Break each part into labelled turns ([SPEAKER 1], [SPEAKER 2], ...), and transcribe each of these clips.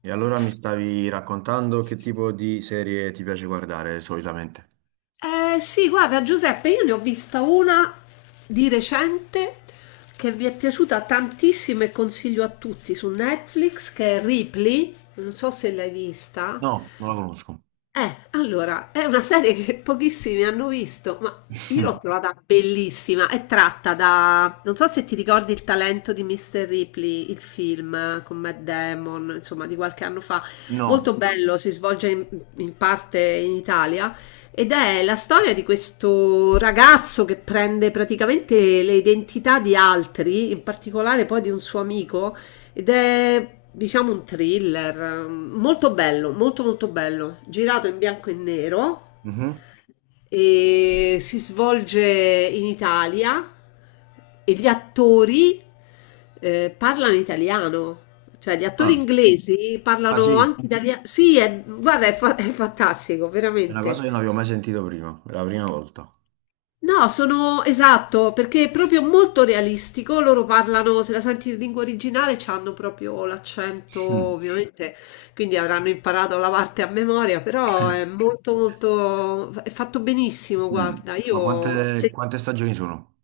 [SPEAKER 1] E allora mi stavi raccontando che tipo di serie ti piace guardare solitamente?
[SPEAKER 2] Eh sì, guarda Giuseppe, io ne ho vista una di recente che vi è piaciuta tantissimo e consiglio a tutti su Netflix, che è Ripley, non so se l'hai vista.
[SPEAKER 1] No, non la conosco.
[SPEAKER 2] Allora, è una serie che pochissimi hanno visto, ma io l'ho trovata bellissima. È tratta da... Non so se ti ricordi il talento di Mr. Ripley, il film con Matt Damon, insomma, di qualche anno fa.
[SPEAKER 1] No.
[SPEAKER 2] Molto bello, si svolge in parte in Italia ed è la storia di questo ragazzo che prende praticamente le identità di altri, in particolare poi di un suo amico ed è, diciamo, un thriller molto bello, molto molto bello, girato in bianco e nero
[SPEAKER 1] Mhm.
[SPEAKER 2] e si svolge in Italia e gli attori parlano italiano. Cioè, gli attori
[SPEAKER 1] Ah.
[SPEAKER 2] inglesi
[SPEAKER 1] Ah,
[SPEAKER 2] parlano
[SPEAKER 1] sì,
[SPEAKER 2] anche italiano. Sì, guarda, è, è fantastico,
[SPEAKER 1] è una cosa
[SPEAKER 2] veramente.
[SPEAKER 1] che non avevo mai sentito prima, è la prima volta.
[SPEAKER 2] No, sono esatto, perché è proprio molto realistico. Loro parlano, se la senti in lingua originale, hanno proprio l'accento,
[SPEAKER 1] Mm.
[SPEAKER 2] ovviamente, quindi avranno imparato la parte a memoria, però è molto molto è fatto benissimo,
[SPEAKER 1] Mm.
[SPEAKER 2] guarda.
[SPEAKER 1] Ma
[SPEAKER 2] Io
[SPEAKER 1] quante,
[SPEAKER 2] se
[SPEAKER 1] quante stagioni sono?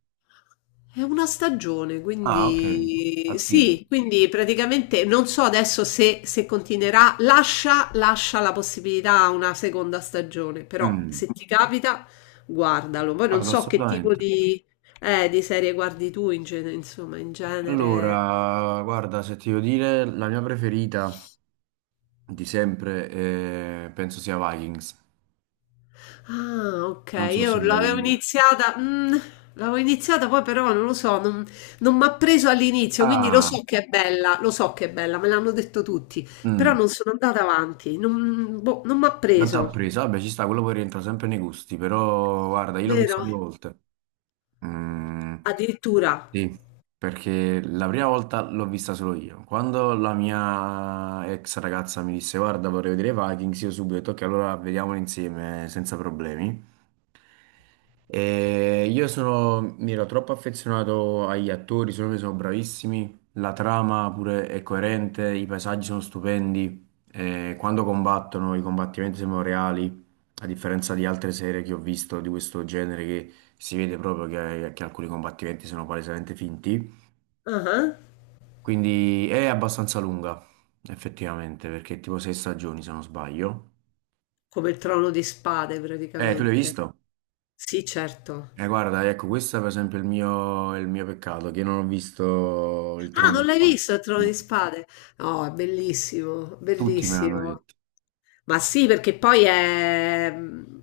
[SPEAKER 2] è una stagione,
[SPEAKER 1] Ah, ok,
[SPEAKER 2] quindi
[SPEAKER 1] attivo.
[SPEAKER 2] sì, quindi praticamente non so adesso se, se continuerà, lascia, lascia la possibilità a una seconda stagione, però
[SPEAKER 1] Mm.
[SPEAKER 2] se ti capita guardalo. Poi non
[SPEAKER 1] Guarda,
[SPEAKER 2] so che tipo
[SPEAKER 1] assolutamente.
[SPEAKER 2] di serie guardi tu in genere, insomma, in genere.
[SPEAKER 1] Allora, guarda, se ti devo dire, la mia preferita di sempre penso sia Vikings.
[SPEAKER 2] Ah, ok,
[SPEAKER 1] Non so
[SPEAKER 2] io
[SPEAKER 1] se l'hai...
[SPEAKER 2] l'avevo iniziata, l'avevo iniziata poi però non lo so, non, non mi ha preso all'inizio, quindi lo
[SPEAKER 1] Ah,
[SPEAKER 2] so che è bella, lo so che è bella, me l'hanno detto tutti, però
[SPEAKER 1] mm.
[SPEAKER 2] non sono andata avanti, non, boh, non mi ha
[SPEAKER 1] Tanta
[SPEAKER 2] preso,
[SPEAKER 1] presa, vabbè, ci sta, quello poi rientra sempre nei gusti, però guarda, io l'ho vista
[SPEAKER 2] vero?
[SPEAKER 1] due volte. Mm,
[SPEAKER 2] Addirittura,
[SPEAKER 1] sì, perché la prima volta l'ho vista solo io. Quando la mia ex ragazza mi disse, guarda, vorrei vedere Vikings, io subito ho detto, ok, allora vediamolo insieme senza problemi. E io sono, mi ero troppo affezionato agli attori, secondo me sono bravissimi, la trama pure è coerente, i paesaggi sono stupendi, e quando combattono i combattimenti sembrano reali, a differenza di altre serie che ho visto di questo genere che si vede proprio che alcuni combattimenti sono palesemente finti.
[SPEAKER 2] ah,
[SPEAKER 1] Quindi è abbastanza lunga, effettivamente, perché è tipo sei stagioni se non sbaglio.
[SPEAKER 2] come il Trono di Spade
[SPEAKER 1] Tu l'hai
[SPEAKER 2] praticamente.
[SPEAKER 1] visto?
[SPEAKER 2] Sì, certo.
[SPEAKER 1] Guarda, ecco, questo è per esempio il mio peccato, che non ho visto il
[SPEAKER 2] Ah,
[SPEAKER 1] Trono di
[SPEAKER 2] non l'hai
[SPEAKER 1] Spade.
[SPEAKER 2] visto il Trono di
[SPEAKER 1] No.
[SPEAKER 2] Spade? No, è bellissimo,
[SPEAKER 1] Tutti me l'hanno
[SPEAKER 2] bellissimo.
[SPEAKER 1] detto.
[SPEAKER 2] Ma sì, perché poi è...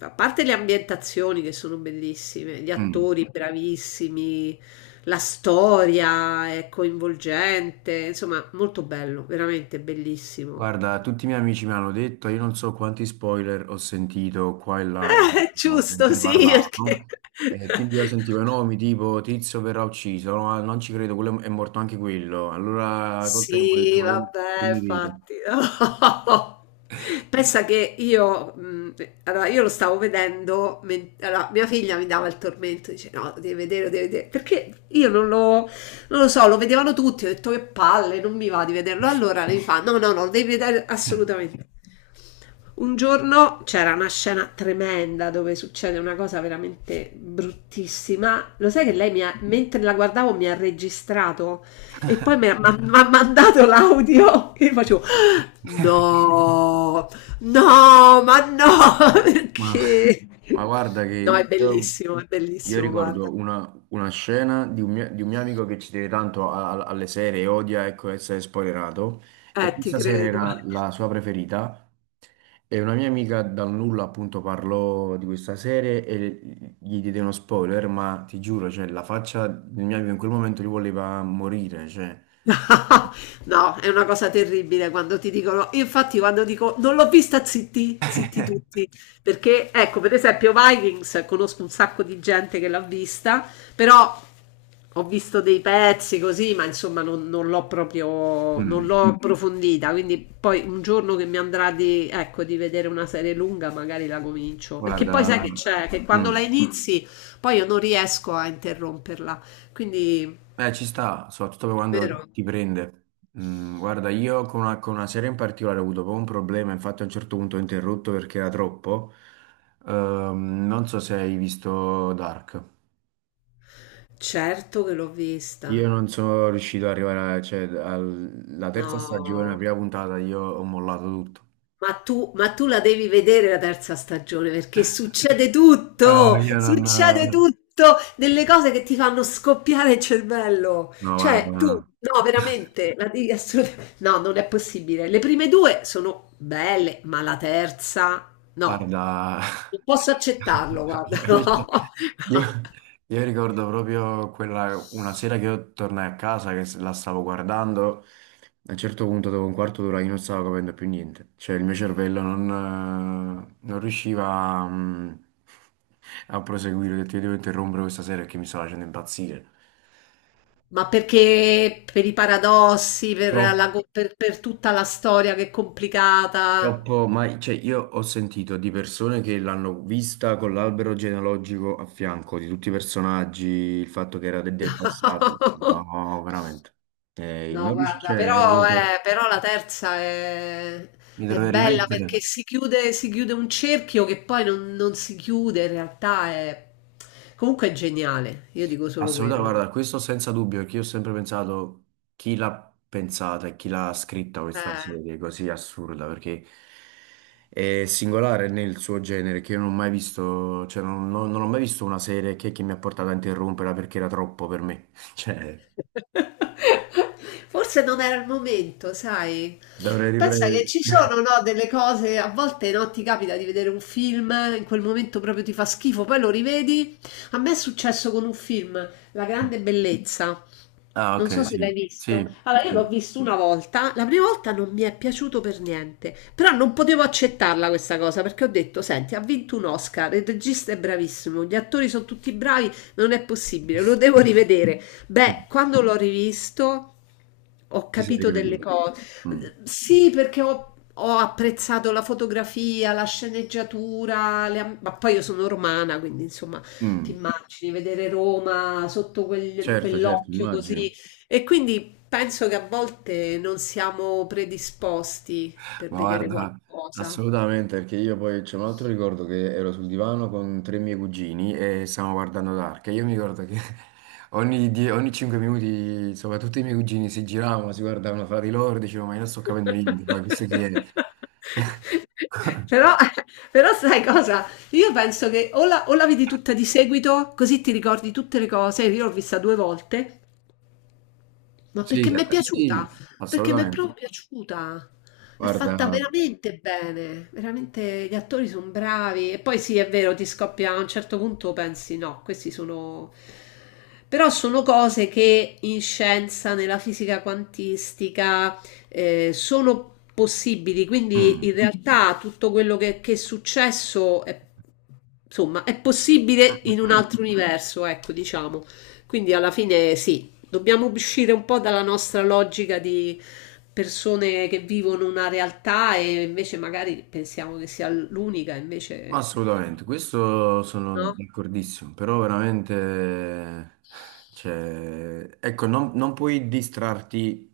[SPEAKER 2] A parte le ambientazioni che sono bellissime, gli
[SPEAKER 1] Mm.
[SPEAKER 2] attori bravissimi, la storia è coinvolgente, insomma, molto bello, veramente bellissimo.
[SPEAKER 1] Guarda, tutti i miei amici mi hanno detto, io non so quanti spoiler ho sentito qua e là, diciamo,
[SPEAKER 2] Giusto,
[SPEAKER 1] mentre
[SPEAKER 2] sì, perché
[SPEAKER 1] parlavo. E quindi io sentivo i nomi tipo Tizio verrà ucciso, no, "Ah, non ci credo, quello è morto anche quello". Allora col tempo ho detto,
[SPEAKER 2] Sì,
[SPEAKER 1] ma io che
[SPEAKER 2] vabbè,
[SPEAKER 1] mi vedo?
[SPEAKER 2] infatti. Pensa che io, allora, io lo stavo vedendo, allora, mia figlia mi dava il tormento, dice no, lo devi vedere, perché io non lo, non lo so, lo vedevano tutti, ho detto che palle, non mi va di vederlo, allora lei fa no, no, no, lo devi vedere
[SPEAKER 1] Eh,
[SPEAKER 2] assolutamente. Un giorno c'era una scena tremenda dove succede una cosa veramente bruttissima, lo sai che lei mi ha, mentre la guardavo mi ha registrato? E poi mi ha mandato l'audio e io facevo no, no, ma no,
[SPEAKER 1] Ma
[SPEAKER 2] perché?
[SPEAKER 1] ma guarda
[SPEAKER 2] No,
[SPEAKER 1] che
[SPEAKER 2] è
[SPEAKER 1] io
[SPEAKER 2] bellissimo, guarda.
[SPEAKER 1] ricordo una scena di un mio amico che ci tiene tanto a- a- alle serie e odia ecco, essere spoilerato e
[SPEAKER 2] Ti
[SPEAKER 1] questa serie
[SPEAKER 2] credo.
[SPEAKER 1] era la sua preferita e una mia amica dal nulla appunto parlò di questa serie e gli diede uno spoiler ma ti giuro cioè, la faccia del mio amico in quel momento gli voleva morire cioè.
[SPEAKER 2] No, è una cosa terribile quando ti dicono infatti quando dico: "Non l'ho vista" zitti, zitti tutti, perché ecco, per esempio Vikings conosco un sacco di gente che l'ha vista, però ho visto dei pezzi così, ma insomma non, non l'ho proprio, non
[SPEAKER 1] Mm,
[SPEAKER 2] l'ho approfondita, quindi poi un giorno che mi andrà di, ecco, di vedere una serie lunga magari la comincio, perché poi
[SPEAKER 1] guarda,
[SPEAKER 2] sai che guarda. C'è, che quando la
[SPEAKER 1] mm.
[SPEAKER 2] inizi poi io non riesco a interromperla, quindi
[SPEAKER 1] Beh, ci sta, soprattutto per quando
[SPEAKER 2] vero?
[SPEAKER 1] ti prende. Mm, guarda, io con una serie in particolare ho avuto proprio un problema, infatti a un certo punto ho interrotto perché era troppo. Non so se hai visto Dark.
[SPEAKER 2] Certo che l'ho vista.
[SPEAKER 1] Io non sono riuscito ad arrivare, a- cioè, al- alla terza stagione, la
[SPEAKER 2] No,
[SPEAKER 1] prima puntata, io ho mollato tutto.
[SPEAKER 2] ma tu la devi vedere la terza stagione perché
[SPEAKER 1] No, io
[SPEAKER 2] succede
[SPEAKER 1] non...
[SPEAKER 2] tutto, delle cose che ti fanno scoppiare il cervello.
[SPEAKER 1] No, guarda.
[SPEAKER 2] Cioè, tu,
[SPEAKER 1] No.
[SPEAKER 2] no, veramente, la devi assolutamente... No, non è possibile. Le prime due sono belle, ma la terza, no,
[SPEAKER 1] Guarda,
[SPEAKER 2] non posso accettarlo, guarda,
[SPEAKER 1] io,
[SPEAKER 2] no. No.
[SPEAKER 1] io io ricordo proprio quella, una sera che io tornai a casa, che la stavo guardando, a un certo punto dopo un quarto d'ora io non stavo capendo più niente, cioè il mio cervello non, non riusciva a proseguire, ho detto io devo interrompere questa sera perché mi stava facendo impazzire.
[SPEAKER 2] Ma perché per i paradossi, per,
[SPEAKER 1] Troppo.
[SPEAKER 2] per tutta la storia che è complicata?
[SPEAKER 1] Troppo, ma cioè, io ho sentito di persone che l'hanno vista con l'albero genealogico a fianco, di tutti i personaggi, il fatto che era de- del passato. No, veramente.
[SPEAKER 2] No,
[SPEAKER 1] Non
[SPEAKER 2] guarda,
[SPEAKER 1] riuscire,
[SPEAKER 2] però, però la terza
[SPEAKER 1] mi
[SPEAKER 2] è
[SPEAKER 1] dovrei
[SPEAKER 2] bella perché
[SPEAKER 1] rimettere.
[SPEAKER 2] si chiude un cerchio che poi non, non si chiude, in realtà è... Comunque è geniale, io dico solo
[SPEAKER 1] Assolutamente,
[SPEAKER 2] quello.
[SPEAKER 1] guarda, questo senza dubbio, che io ho sempre pensato chi l'ha pensata e chi l'ha scritta questa
[SPEAKER 2] Eh,
[SPEAKER 1] serie così assurda, perché è singolare nel suo genere, che io non ho mai visto, cioè non, non- non ho mai visto una serie che mi ha portato a interromperla perché era troppo per me. Cioè,
[SPEAKER 2] forse non era il momento, sai?
[SPEAKER 1] dovrei
[SPEAKER 2] Pensa che
[SPEAKER 1] riprendere...
[SPEAKER 2] ci sono, no, delle cose, a volte no, ti capita di vedere un film, in quel momento proprio ti fa schifo, poi lo rivedi. A me è successo con un film, La grande bellezza.
[SPEAKER 1] Ah,
[SPEAKER 2] Non so
[SPEAKER 1] ok,
[SPEAKER 2] se
[SPEAKER 1] sì,
[SPEAKER 2] l'hai
[SPEAKER 1] sì,
[SPEAKER 2] visto. Allora, io l'ho
[SPEAKER 1] sì.
[SPEAKER 2] visto una volta, la prima volta non mi è piaciuto per niente, però non potevo accettarla questa cosa perché ho detto, senti, ha vinto un Oscar, il regista è bravissimo, gli attori sono tutti bravi, non è possibile, lo devo rivedere. Beh, quando l'ho rivisto ho
[SPEAKER 1] Ti sei
[SPEAKER 2] capito delle
[SPEAKER 1] ricreduto.
[SPEAKER 2] cose.
[SPEAKER 1] Mm.
[SPEAKER 2] Sì, perché ho... Ho apprezzato la fotografia, la sceneggiatura, ma poi io sono romana, quindi insomma ti
[SPEAKER 1] Mm.
[SPEAKER 2] immagini vedere Roma sotto
[SPEAKER 1] Certo, certo,
[SPEAKER 2] quell'occhio
[SPEAKER 1] immagino.
[SPEAKER 2] così e quindi penso che a volte non siamo predisposti per
[SPEAKER 1] Ma
[SPEAKER 2] vedere
[SPEAKER 1] guarda,
[SPEAKER 2] qualcosa.
[SPEAKER 1] assolutamente, perché io poi c'è un altro ricordo che ero sul divano con tre miei cugini e stavamo guardando Dark. E io mi ricordo che ogni, die- ogni cinque minuti, insomma, tutti i miei cugini si giravano, si guardavano fra di loro e dicevano, ma io non sto capendo niente, ma questo chi è?
[SPEAKER 2] Però, però sai cosa? Io penso che o la vedi tutta di seguito, così ti ricordi tutte le cose. Io l'ho vista due volte ma
[SPEAKER 1] Sì,
[SPEAKER 2] perché mi è piaciuta?
[SPEAKER 1] sì,
[SPEAKER 2] Perché mi è
[SPEAKER 1] assolutamente.
[SPEAKER 2] proprio piaciuta. È fatta
[SPEAKER 1] Guarda,
[SPEAKER 2] veramente bene, veramente gli attori sono bravi. E poi sì, è vero, ti scoppia a un certo punto, pensi no, questi sono... Però sono cose che in scienza, nella fisica quantistica, sono possibili.
[SPEAKER 1] mm,
[SPEAKER 2] Quindi
[SPEAKER 1] mm,
[SPEAKER 2] in realtà tutto quello che è successo è, insomma, è possibile
[SPEAKER 1] mm,
[SPEAKER 2] in un
[SPEAKER 1] mm.
[SPEAKER 2] altro universo, ecco, diciamo. Quindi alla fine sì, dobbiamo uscire un po' dalla nostra logica di persone che vivono una realtà e invece magari pensiamo che sia l'unica,
[SPEAKER 1] Ma
[SPEAKER 2] invece
[SPEAKER 1] assolutamente, questo sono
[SPEAKER 2] no.
[SPEAKER 1] d'accordissimo, però veramente, cioè, ecco, non, non puoi distrarti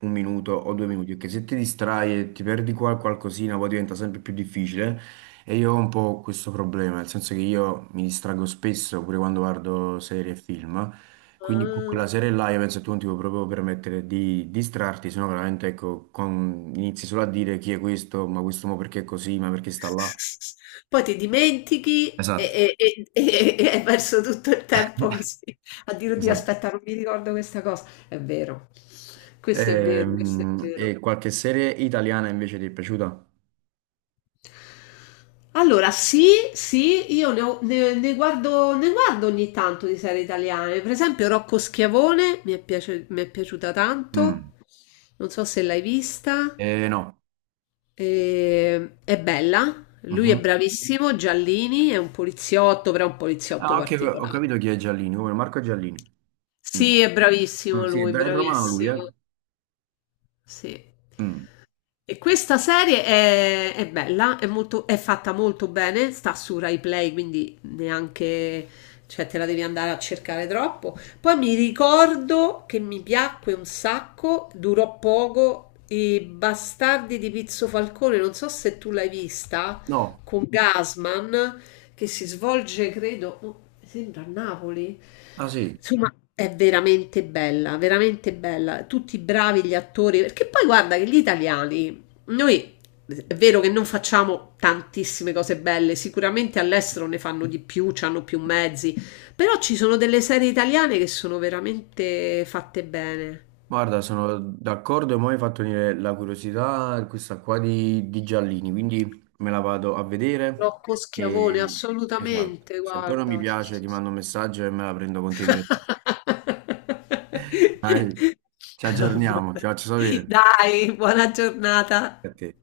[SPEAKER 1] un minuto o due minuti, perché se ti distrai e ti perdi qua qualcosina, poi diventa sempre più difficile. E io ho un po' questo problema, nel senso che io mi distraggo spesso, pure quando guardo serie e film, quindi con
[SPEAKER 2] Ah.
[SPEAKER 1] quella serie là io penso che tu non ti puoi proprio permettere di distrarti, sennò veramente, ecco, con- inizi solo a dire chi è questo, ma questo mo perché è così, ma perché sta là.
[SPEAKER 2] Poi ti dimentichi
[SPEAKER 1] Esatto.
[SPEAKER 2] e hai perso tutto il tempo così a dire, oddio,
[SPEAKER 1] Esatto.
[SPEAKER 2] aspetta, non mi ricordo questa cosa. È vero, questo è vero, questo è vero.
[SPEAKER 1] E, qualche serie italiana invece ti è piaciuta?
[SPEAKER 2] Allora, sì, sì, ne guardo ogni tanto di serie italiane. Per esempio, Rocco Schiavone mi è piaciuta tanto.
[SPEAKER 1] Mm.
[SPEAKER 2] Non so se l'hai vista.
[SPEAKER 1] No.
[SPEAKER 2] È bella. Lui è
[SPEAKER 1] Mhm.
[SPEAKER 2] bravissimo. Giallini è un poliziotto, però è un poliziotto
[SPEAKER 1] Ah, ok, ho
[SPEAKER 2] particolare.
[SPEAKER 1] capito chi è Giallini, come Marco Giallini. Mm.
[SPEAKER 2] Sì, è
[SPEAKER 1] Mm,
[SPEAKER 2] bravissimo
[SPEAKER 1] sì, è
[SPEAKER 2] lui,
[SPEAKER 1] bel romano lui, eh?
[SPEAKER 2] bravissimo. Sì.
[SPEAKER 1] Mm.
[SPEAKER 2] E questa serie è bella, è molto, è fatta molto bene, sta su Rai Play, quindi neanche, cioè te la devi andare a cercare troppo. Poi mi ricordo che mi piacque un sacco, durò poco, i Bastardi di Pizzo Falcone, non so se tu l'hai vista,
[SPEAKER 1] No,
[SPEAKER 2] con Gasman, che si svolge, credo, oh, sembra a Napoli.
[SPEAKER 1] ah sì,
[SPEAKER 2] Insomma, è veramente bella, veramente bella. Tutti bravi gli attori, perché poi guarda che gli italiani noi è vero che non facciamo tantissime cose belle, sicuramente all'estero ne fanno di più, hanno più mezzi, però ci sono delle serie italiane che sono veramente fatte bene.
[SPEAKER 1] guarda, sono d'accordo e mo' mi hai fatto venire la curiosità questa qua di Giallini, quindi me la vado a vedere
[SPEAKER 2] Rocco Schiavone,
[SPEAKER 1] e... Esatto,
[SPEAKER 2] assolutamente,
[SPEAKER 1] se poi non mi
[SPEAKER 2] guarda, sì,
[SPEAKER 1] piace
[SPEAKER 2] sì,
[SPEAKER 1] ti
[SPEAKER 2] sì.
[SPEAKER 1] mando un messaggio e me la prendo con te direttamente. Dai, ci aggiorniamo,
[SPEAKER 2] Vabbè.
[SPEAKER 1] ti faccio sapere.
[SPEAKER 2] Dai, buona giornata.
[SPEAKER 1] A te.